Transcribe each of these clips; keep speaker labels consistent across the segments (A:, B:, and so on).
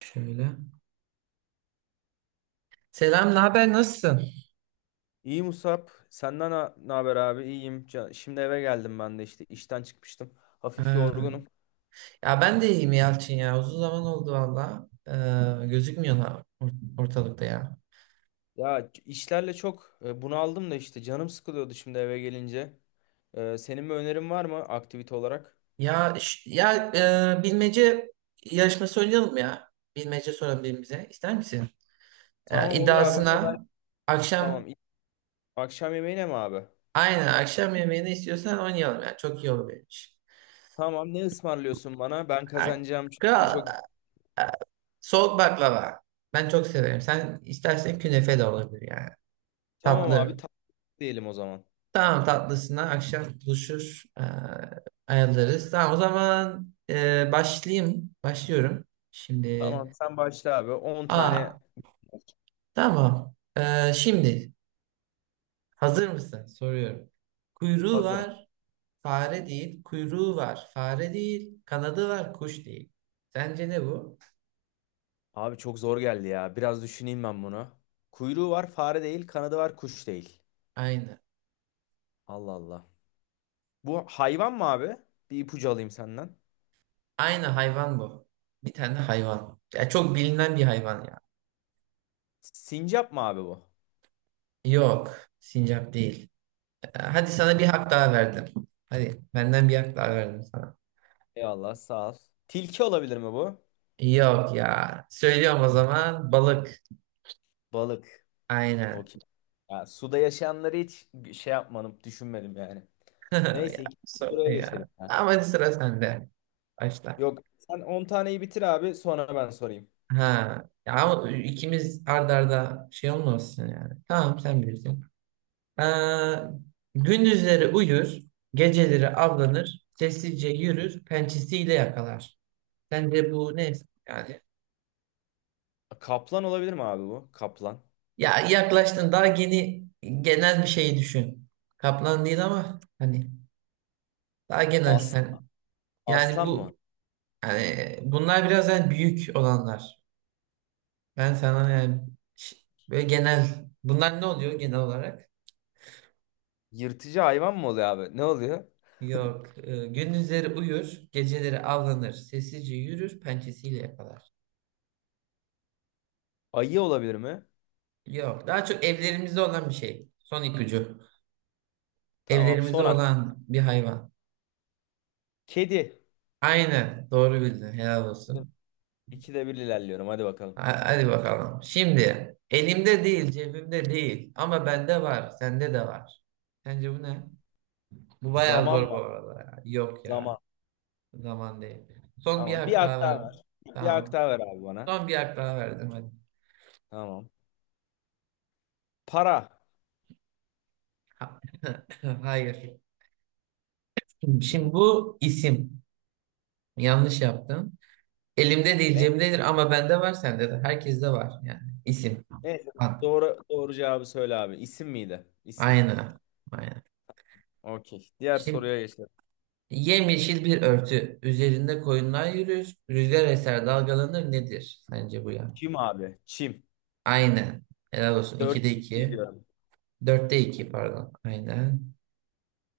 A: Şöyle. Selam, ne haber? Nasılsın?
B: İyi Musab. Senden ne haber abi? İyiyim. Şimdi eve geldim ben de işte işten çıkmıştım. Hafif
A: Ha.
B: yorgunum.
A: Ya ben de iyiyim Yalçın ya. Uzun zaman oldu valla. Gözükmüyorsun ortalıkta ya.
B: Ya işlerle çok bunaldım da işte canım sıkılıyordu şimdi eve gelince. Senin bir önerin var mı aktivite olarak?
A: Ya bilmece yarışması oynayalım ya. Bilmece soralım birbirimize. İster misin? Ya,
B: Tamam olur abi ama ben
A: iddiasına
B: tamam.
A: akşam,
B: Akşam yemeğine mi abi?
A: aynen, akşam yemeğini istiyorsan oynayalım ya. Çok iyi olur benim için.
B: Tamam, ne ısmarlıyorsun bana? Ben
A: Ha,
B: kazanacağım çünkü
A: Kral,
B: çok.
A: e, soğuk baklava. Ben çok severim. Sen istersen künefe de olabilir yani.
B: Tamam
A: Tatlı.
B: abi, tatlı diyelim o zaman.
A: Tamam, tatlısına akşam buluşur, ayarlarız. Tamam, o zaman başlayayım. Başlıyorum. Şimdi
B: Tamam, sen başla abi. on
A: aa
B: tane
A: tamam. Şimdi hazır mısın? Soruyorum. Kuyruğu
B: Hazırım.
A: var, fare değil. Kuyruğu var, fare değil. Kanadı var, kuş değil. Sence ne bu?
B: Abi çok zor geldi ya. Biraz düşüneyim ben bunu. Kuyruğu var, fare değil, kanadı var, kuş değil.
A: Aynı.
B: Allah Allah. Bu hayvan mı abi? Bir ipucu alayım senden.
A: Aynı hayvan bu. Bir tane hayvan. Ya çok bilinen bir hayvan ya.
B: Sincap mı abi bu?
A: Yok. Sincap değil. Ya, hadi sana bir
B: Ha,
A: hak daha verdim. Hadi, benden bir hak daha verdim sana.
B: eyvallah, sağ ol. Tilki olabilir mi bu?
A: Yok ya. Söylüyorum o zaman, balık.
B: Balık.
A: Aynen.
B: Okey. Ya, suda yaşayanları hiç şey yapmadım, düşünmedim yani. Neyse
A: Ya,
B: ikinci
A: sorun
B: soruya geçelim.
A: ya.
B: Ha.
A: Ama hadi, sıra sende. Başla.
B: Yok, sen 10 taneyi bitir abi, sonra ben sorayım.
A: Ha. Ya ama ikimiz arda arda şey olmasın yani. Tamam, sen bilirsin. Ee, Gündüzleri uyur, geceleri avlanır, sessizce yürür, pençesiyle yakalar. Sence bu ne yani?
B: Kaplan olabilir mi abi bu? Kaplan.
A: Ya yaklaştın, daha yeni, genel bir şey düşün. Kaplan değil ama hani, daha genel.
B: As
A: Hani, yani
B: aslan mı?
A: bu, yani bunlar biraz, yani büyük olanlar. Ben sana yani, ş- böyle genel, bunlar ne oluyor genel olarak?
B: Yırtıcı hayvan mı oluyor abi? Ne oluyor?
A: Yok. Gündüzleri uyur, geceleri avlanır, sessizce yürür, pençesiyle yakalar.
B: Ayı olabilir mi?
A: Yok. Daha çok evlerimizde olan bir şey. Son ipucu.
B: Tamam.
A: Evlerimizde
B: Son hak.
A: olan bir hayvan.
B: Kedi.
A: Aynen. Doğru bildin. Helal olsun.
B: 2'de 1 ilerliyorum. Hadi bakalım.
A: Hadi bakalım. Şimdi, elimde değil, cebimde değil ama bende var, sende de var. Sence bu ne? Bu bayağı
B: Zaman
A: zor bu
B: mı?
A: arada ya. Yok
B: Zaman.
A: ya, zaman değil. Son bir
B: Tamam. Bir
A: hak
B: hak
A: daha
B: daha ver.
A: verdim.
B: Bir hak
A: Tamam.
B: daha ver abi bana.
A: Son bir hak daha verdim, hadi.
B: Tamam. Para.
A: Ha- Hayır.
B: Hmm.
A: Şimdi, bu isim. Yanlış yaptın. Elimde değil,
B: Ne?
A: cebimdedir ama bende var, sende de. Herkeste var yani. İsim.
B: Ne?
A: Ad.
B: Doğru, doğru cevabı söyle abi. İsim miydi? İsim.
A: Aynen. Aynen.
B: Okey. Diğer
A: Şimdi,
B: soruya geçelim.
A: yemyeşil bir örtü. Üzerinde koyunlar yürür. Rüzgar eser, dalgalanır, nedir? Sence bu ya.
B: Çim abi. Çim.
A: Aynen. Helal olsun.
B: Dört
A: 2'de 2.
B: gidiyorum.
A: 4'te iki, pardon. Aynen.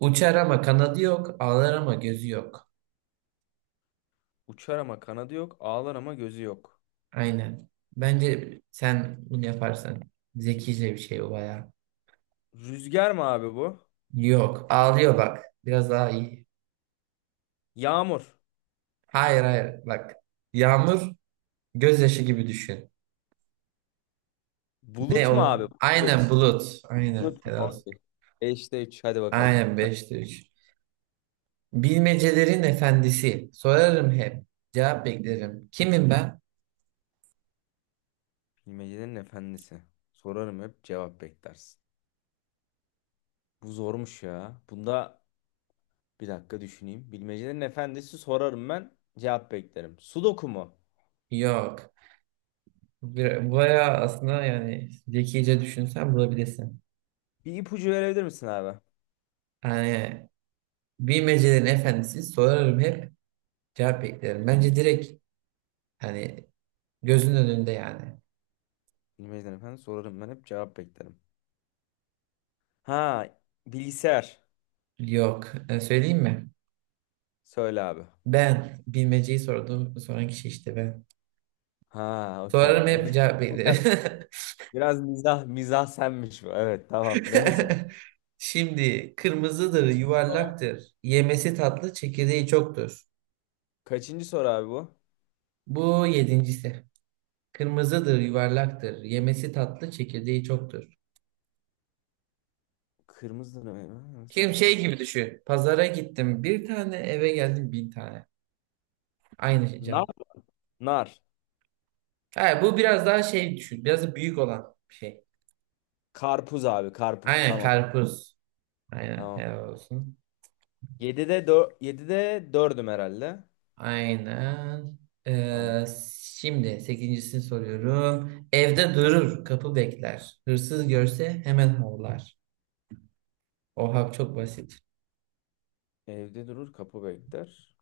A: Uçar ama kanadı yok. Ağlar ama gözü yok.
B: Uçar ama kanadı yok. Ağlar ama gözü yok.
A: Aynen. Bence sen bunu yaparsan, zekice bir şey bu baya.
B: Rüzgar mı abi bu?
A: Yok. Ağlıyor, bak. Biraz daha iyi.
B: Yağmur.
A: Hayır, hayır. Bak. Yağmur, gözyaşı gibi düşün. Ne
B: Bulut mu abi?
A: o? Aynen,
B: Bulut.
A: bulut. Aynen.
B: Bulut mu?
A: Helal olsun.
B: Okey. 5'te 3. Hadi bakalım.
A: Aynen, beşte 3. Bilmecelerin efendisi. Sorarım hep. Cevap beklerim. Kimim ben?
B: Bilmecenin efendisi. Sorarım hep, cevap beklersin. Bu zormuş ya. Bunda bir dakika düşüneyim. Bilmecenin efendisi sorarım, ben cevap beklerim. Sudoku mu?
A: Yok. Bayağı aslında, yani zekice düşünsen bulabilirsin.
B: Bir ipucu verebilir misin abi?
A: Yani, bilmecelerin efendisi. Sorarım hep. Cevap beklerim. Bence direkt, hani, gözünün önünde yani.
B: Bilmecenin efendisi sorarım ben hep cevap beklerim. Ha, bilgisayar.
A: Yok. Söyleyeyim mi?
B: Söyle abi.
A: Ben. Bilmeceyi sorduğum, soran kişi işte ben.
B: Ha, okey
A: Sorarım
B: abi.
A: hep, cevap beklerim.
B: Biraz mizah mizah senmiş bu. Evet, tamam, neyse.
A: Şimdi, kırmızıdır, yuvarlaktır. Yemesi tatlı, çekirdeği çoktur.
B: Kaçıncı soru abi bu?
A: Bu yedincisi. Kırmızıdır, yuvarlaktır. Yemesi tatlı, çekirdeği çoktur.
B: Kırmızı ne? Nasıl
A: Kim,
B: atıyor?
A: şey gibi düşün. Pazara gittim bir tane, eve geldim bin tane. Aynı şey
B: Nar.
A: cevap.
B: Nar.
A: Ha, bu biraz daha şey düşün. Biraz da büyük olan bir şey.
B: Karpuz abi, karpuz,
A: Aynen,
B: tamam.
A: karpuz. Aynen,
B: Tamam.
A: helal olsun.
B: 7'de 4, 7'de dördüm herhalde.
A: Aynen.
B: Tamam.
A: Ee, Şimdi sekincisini soruyorum. Evde durur, kapı bekler. Hırsız görse hemen havlar. Oha, çok basit.
B: Evde durur, kapı bekler.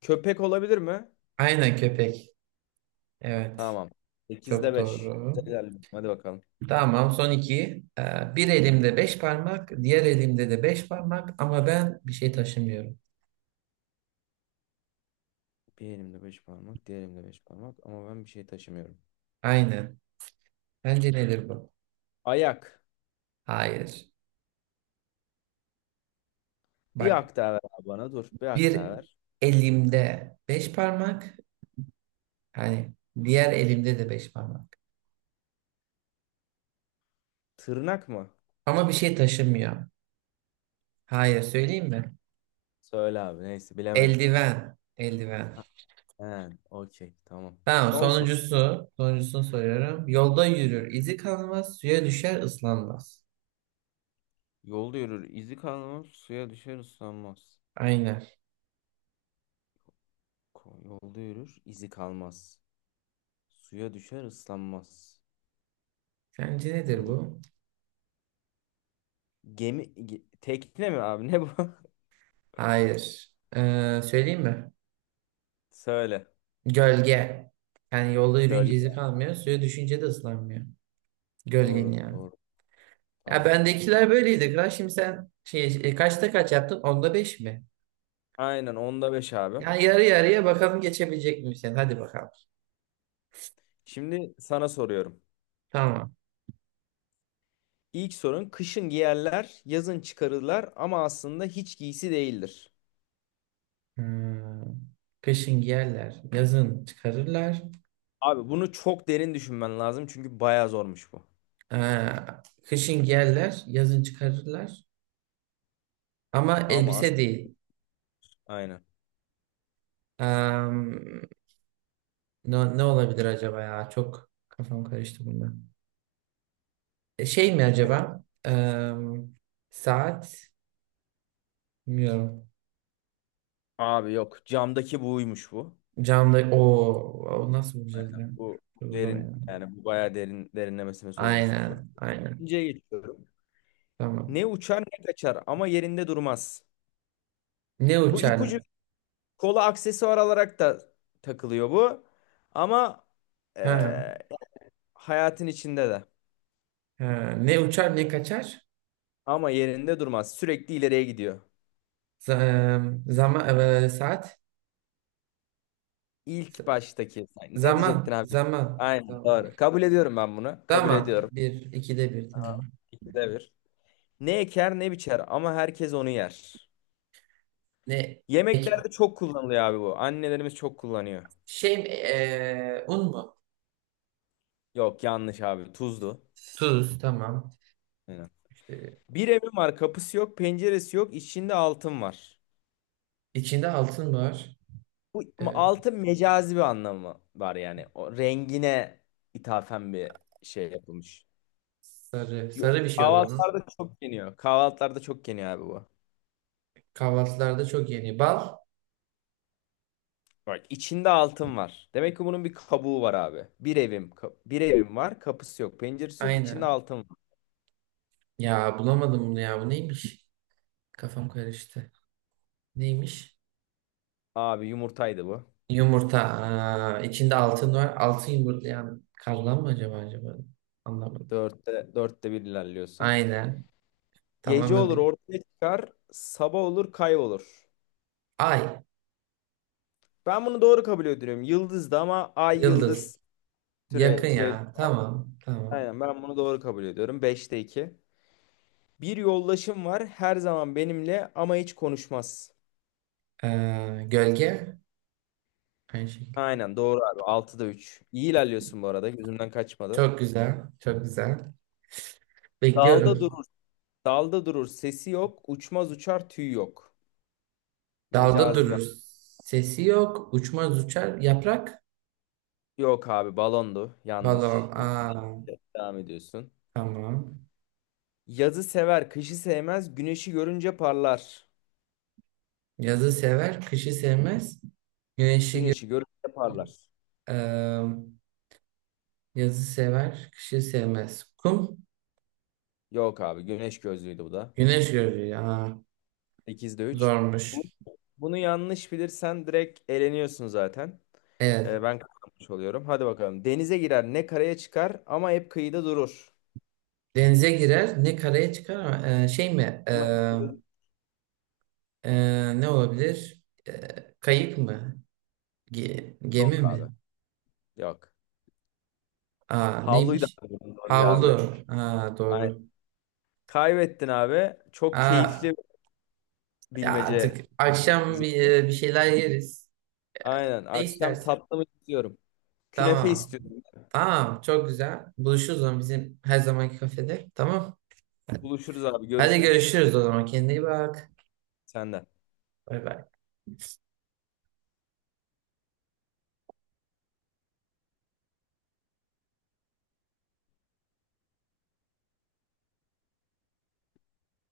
B: Köpek olabilir mi?
A: Aynen, köpek. Evet.
B: Tamam. 8'de
A: Çok
B: 5.
A: doğru.
B: Güzel ilerliyorum. Hadi bakalım.
A: Tamam, son iki. Bir elimde beş parmak, diğer elimde de beş parmak ama ben bir şey taşımıyorum.
B: Bir elimde beş parmak, diğer elimde 5 parmak, ama ben bir şey taşımıyorum.
A: Aynen. Bence nedir bu?
B: Ayak.
A: Hayır.
B: Bir
A: Bak,
B: hak daha ver abi bana, dur. Bir hak daha
A: bir
B: ver.
A: elimde beş parmak, hani, diğer elimde de beş parmak.
B: Tırnak mı?
A: Ama bir şey taşımıyor. Hayır, söyleyeyim mi?
B: Söyle abi, neyse, bilemedim.
A: Eldiven. Eldiven.
B: Ha, he, okey, tamam.
A: Tamam,
B: Son soru.
A: sonuncusu. Sonuncusunu soruyorum. Yolda yürür, izi kalmaz, suya düşer, ıslanmaz.
B: Yolda yürür, izi kalmaz, suya düşer, ıslanmaz.
A: Aynen.
B: Yolda yürür, izi kalmaz. Suya düşer, ıslanmaz.
A: Sence nedir
B: Oo.
A: bu?
B: Tekne mi abi, ne bu?
A: Hayır. Söyleyeyim mi?
B: Söyle.
A: Gölge. Yani yolda yürüyünce izi
B: Gölge.
A: kalmıyor. Suya düşünce de ıslanmıyor. Gölgen
B: Doğru,
A: yani.
B: doğru.
A: Ya,
B: Tamam.
A: bendekiler böyleydi. Kral. Şimdi sen şey, kaçta kaç yaptın? Onda beş mi?
B: Aynen 10'da 5 abi.
A: Yani yarı yarıya, bakalım geçebilecek miyim sen? Hadi bakalım.
B: Şimdi sana soruyorum.
A: Tamam.
B: İlk sorun: kışın giyerler, yazın çıkarırlar ama aslında hiç giysi değildir.
A: Hmm. Kışın giyerler. Yazın çıkarırlar.
B: Abi, bunu çok derin düşünmen lazım çünkü bayağı zormuş bu.
A: Aa, kışın giyerler. Yazın çıkarırlar. Ama
B: Ama
A: elbise değil.
B: aynen.
A: Am, ne olabilir acaba ya? Çok kafam karıştı bunda. Şey mi acaba? Saat, bilmiyorum.
B: Abi yok, camdaki buymuş bu.
A: Canlı o nasıl bulacağız ya?
B: Bu
A: Çok zor
B: derin
A: ya.
B: yani, bu bayağı derin, derinlemesine sorulmuş bir soru.
A: Aynen, aynen.
B: İkinciye geçiyorum.
A: Tamam.
B: Ne uçar, ne kaçar ama yerinde durmaz.
A: Ne
B: Bu ipucu.
A: uçar?
B: Kola aksesuar olarak da takılıyor bu. Ama
A: Ha,
B: eee, hayatın içinde de.
A: ha. Ne uçar, ne kaçar?
B: Ama yerinde durmaz. Sürekli ileriye gidiyor.
A: Zaman, saat. Z-
B: İlk baştaki. Sen ne diyecektin
A: Zaman,
B: abi?
A: zaman,
B: Aynen
A: zaman.
B: doğru. Kabul ediyorum ben bunu. Kabul
A: Zaman,
B: ediyorum.
A: bir ikide bir, tamam.
B: 2'de 1. Ne eker, ne biçer ama herkes onu yer.
A: Ne ek-
B: Yemeklerde çok kullanılıyor abi bu. Annelerimiz çok kullanıyor.
A: şey mi, un mu?
B: Yok, yanlış abi. Tuzdu.
A: Tuz, tamam.
B: Aynen.
A: İşte,
B: Bir evim var. Kapısı yok. Penceresi yok. İçinde altın var.
A: içinde altın var.
B: Bu
A: Eee,
B: altın mecazi bir anlamı var yani. O rengine ithafen bir şey yapılmış.
A: Sarı
B: Yo-
A: sarı bir şey o zaman.
B: Kahvaltılarda çok yeniyor. Kahvaltılarda çok yeniyor abi bu.
A: Kahvaltılarda çok yeniyor. Bal?
B: Bak, içinde altın var. Demek ki bunun bir kabuğu var abi. Bir evim var. Kapısı yok, penceresi yok. İçinde
A: Aynen.
B: altın var.
A: Ya bulamadım bunu ya. Bu neymiş? Kafam karıştı. Neymiş?
B: Abi yumurtaydı bu.
A: Yumurta. Aa, içinde altın var. Altın yumurtlayan karlan mı acaba, acaba? Anlamadım.
B: Dörtte bir ilerliyorsun.
A: Aynen.
B: Gece
A: Tamamen
B: olur
A: bir.
B: ortaya çıkar. Sabah olur kaybolur.
A: Ay.
B: Ben bunu doğru kabul ediyorum. Yıldızdı ama ay
A: Yıldız.
B: yıldız. Türe,
A: Yakın
B: türe
A: ya. Tamam. Tamam.
B: Aynen, ben bunu doğru kabul ediyorum. 5'te 2. Bir yoldaşım var her zaman benimle ama hiç konuşmaz.
A: Gölge. Aynı şekilde.
B: Aynen doğru abi. 6'da 3. İyi ilerliyorsun bu arada. Gözümden kaçmadı.
A: Çok güzel. Çok güzel.
B: Dalda
A: Bekliyorum.
B: durur. Dalda durur. Sesi yok. Uçmaz uçar, tüy yok.
A: Dalda
B: Mecazi bir...
A: durur. Sesi yok. Uçmaz, uçar. Yaprak.
B: Yok abi, balondu.
A: Balon.
B: Yanlış. Yine
A: Aa,
B: devam ediyorsun.
A: tamam.
B: Yazı sever, kışı sevmez. Güneşi görünce parlar.
A: Yazı sever, kışı sevmez. Güneşi gö
B: Güneşi görünce parlar.
A: Eee, Yazı sever, kışı sevmez. Kum,
B: Yok abi, güneş gözlüydü bu da.
A: güneş görür. Aa,
B: 8'de 3. Bu,
A: zormuş.
B: bunu yanlış bilirsen direkt eleniyorsun zaten. Ee,
A: Evet.
B: ben kazanmış oluyorum. Hadi bakalım. Denize girer, ne karaya çıkar ama hep kıyıda durur.
A: Denize girer, ne karaya çıkar ama şey mi?
B: Ama hep kıyıda durur.
A: Ne olabilir? Kayık mı? Gemi
B: Yok abi.
A: mi?
B: Yok.
A: Aa,
B: Havluyu da
A: neymiş?
B: aldın doğru ya abi.
A: Havlu. Aa,
B: Aynen.
A: doğru.
B: Kaybettin abi. Çok keyifli
A: Aa, ya
B: bilmece
A: artık akşam
B: bizimki.
A: bir şeyler yeriz.
B: Aynen.
A: Ne
B: Akşam
A: istersen.
B: tatlı mı istiyorum? Künefe
A: Tamam.
B: istiyorum.
A: Tamam, çok güzel. Buluşuruz o zaman, bizim her zamanki kafede. Tamam.
B: Buluşuruz abi.
A: Hadi,
B: Görüşürüz.
A: görüşürüz o zaman. Kendine iyi bak.
B: Senden.
A: Bay bay.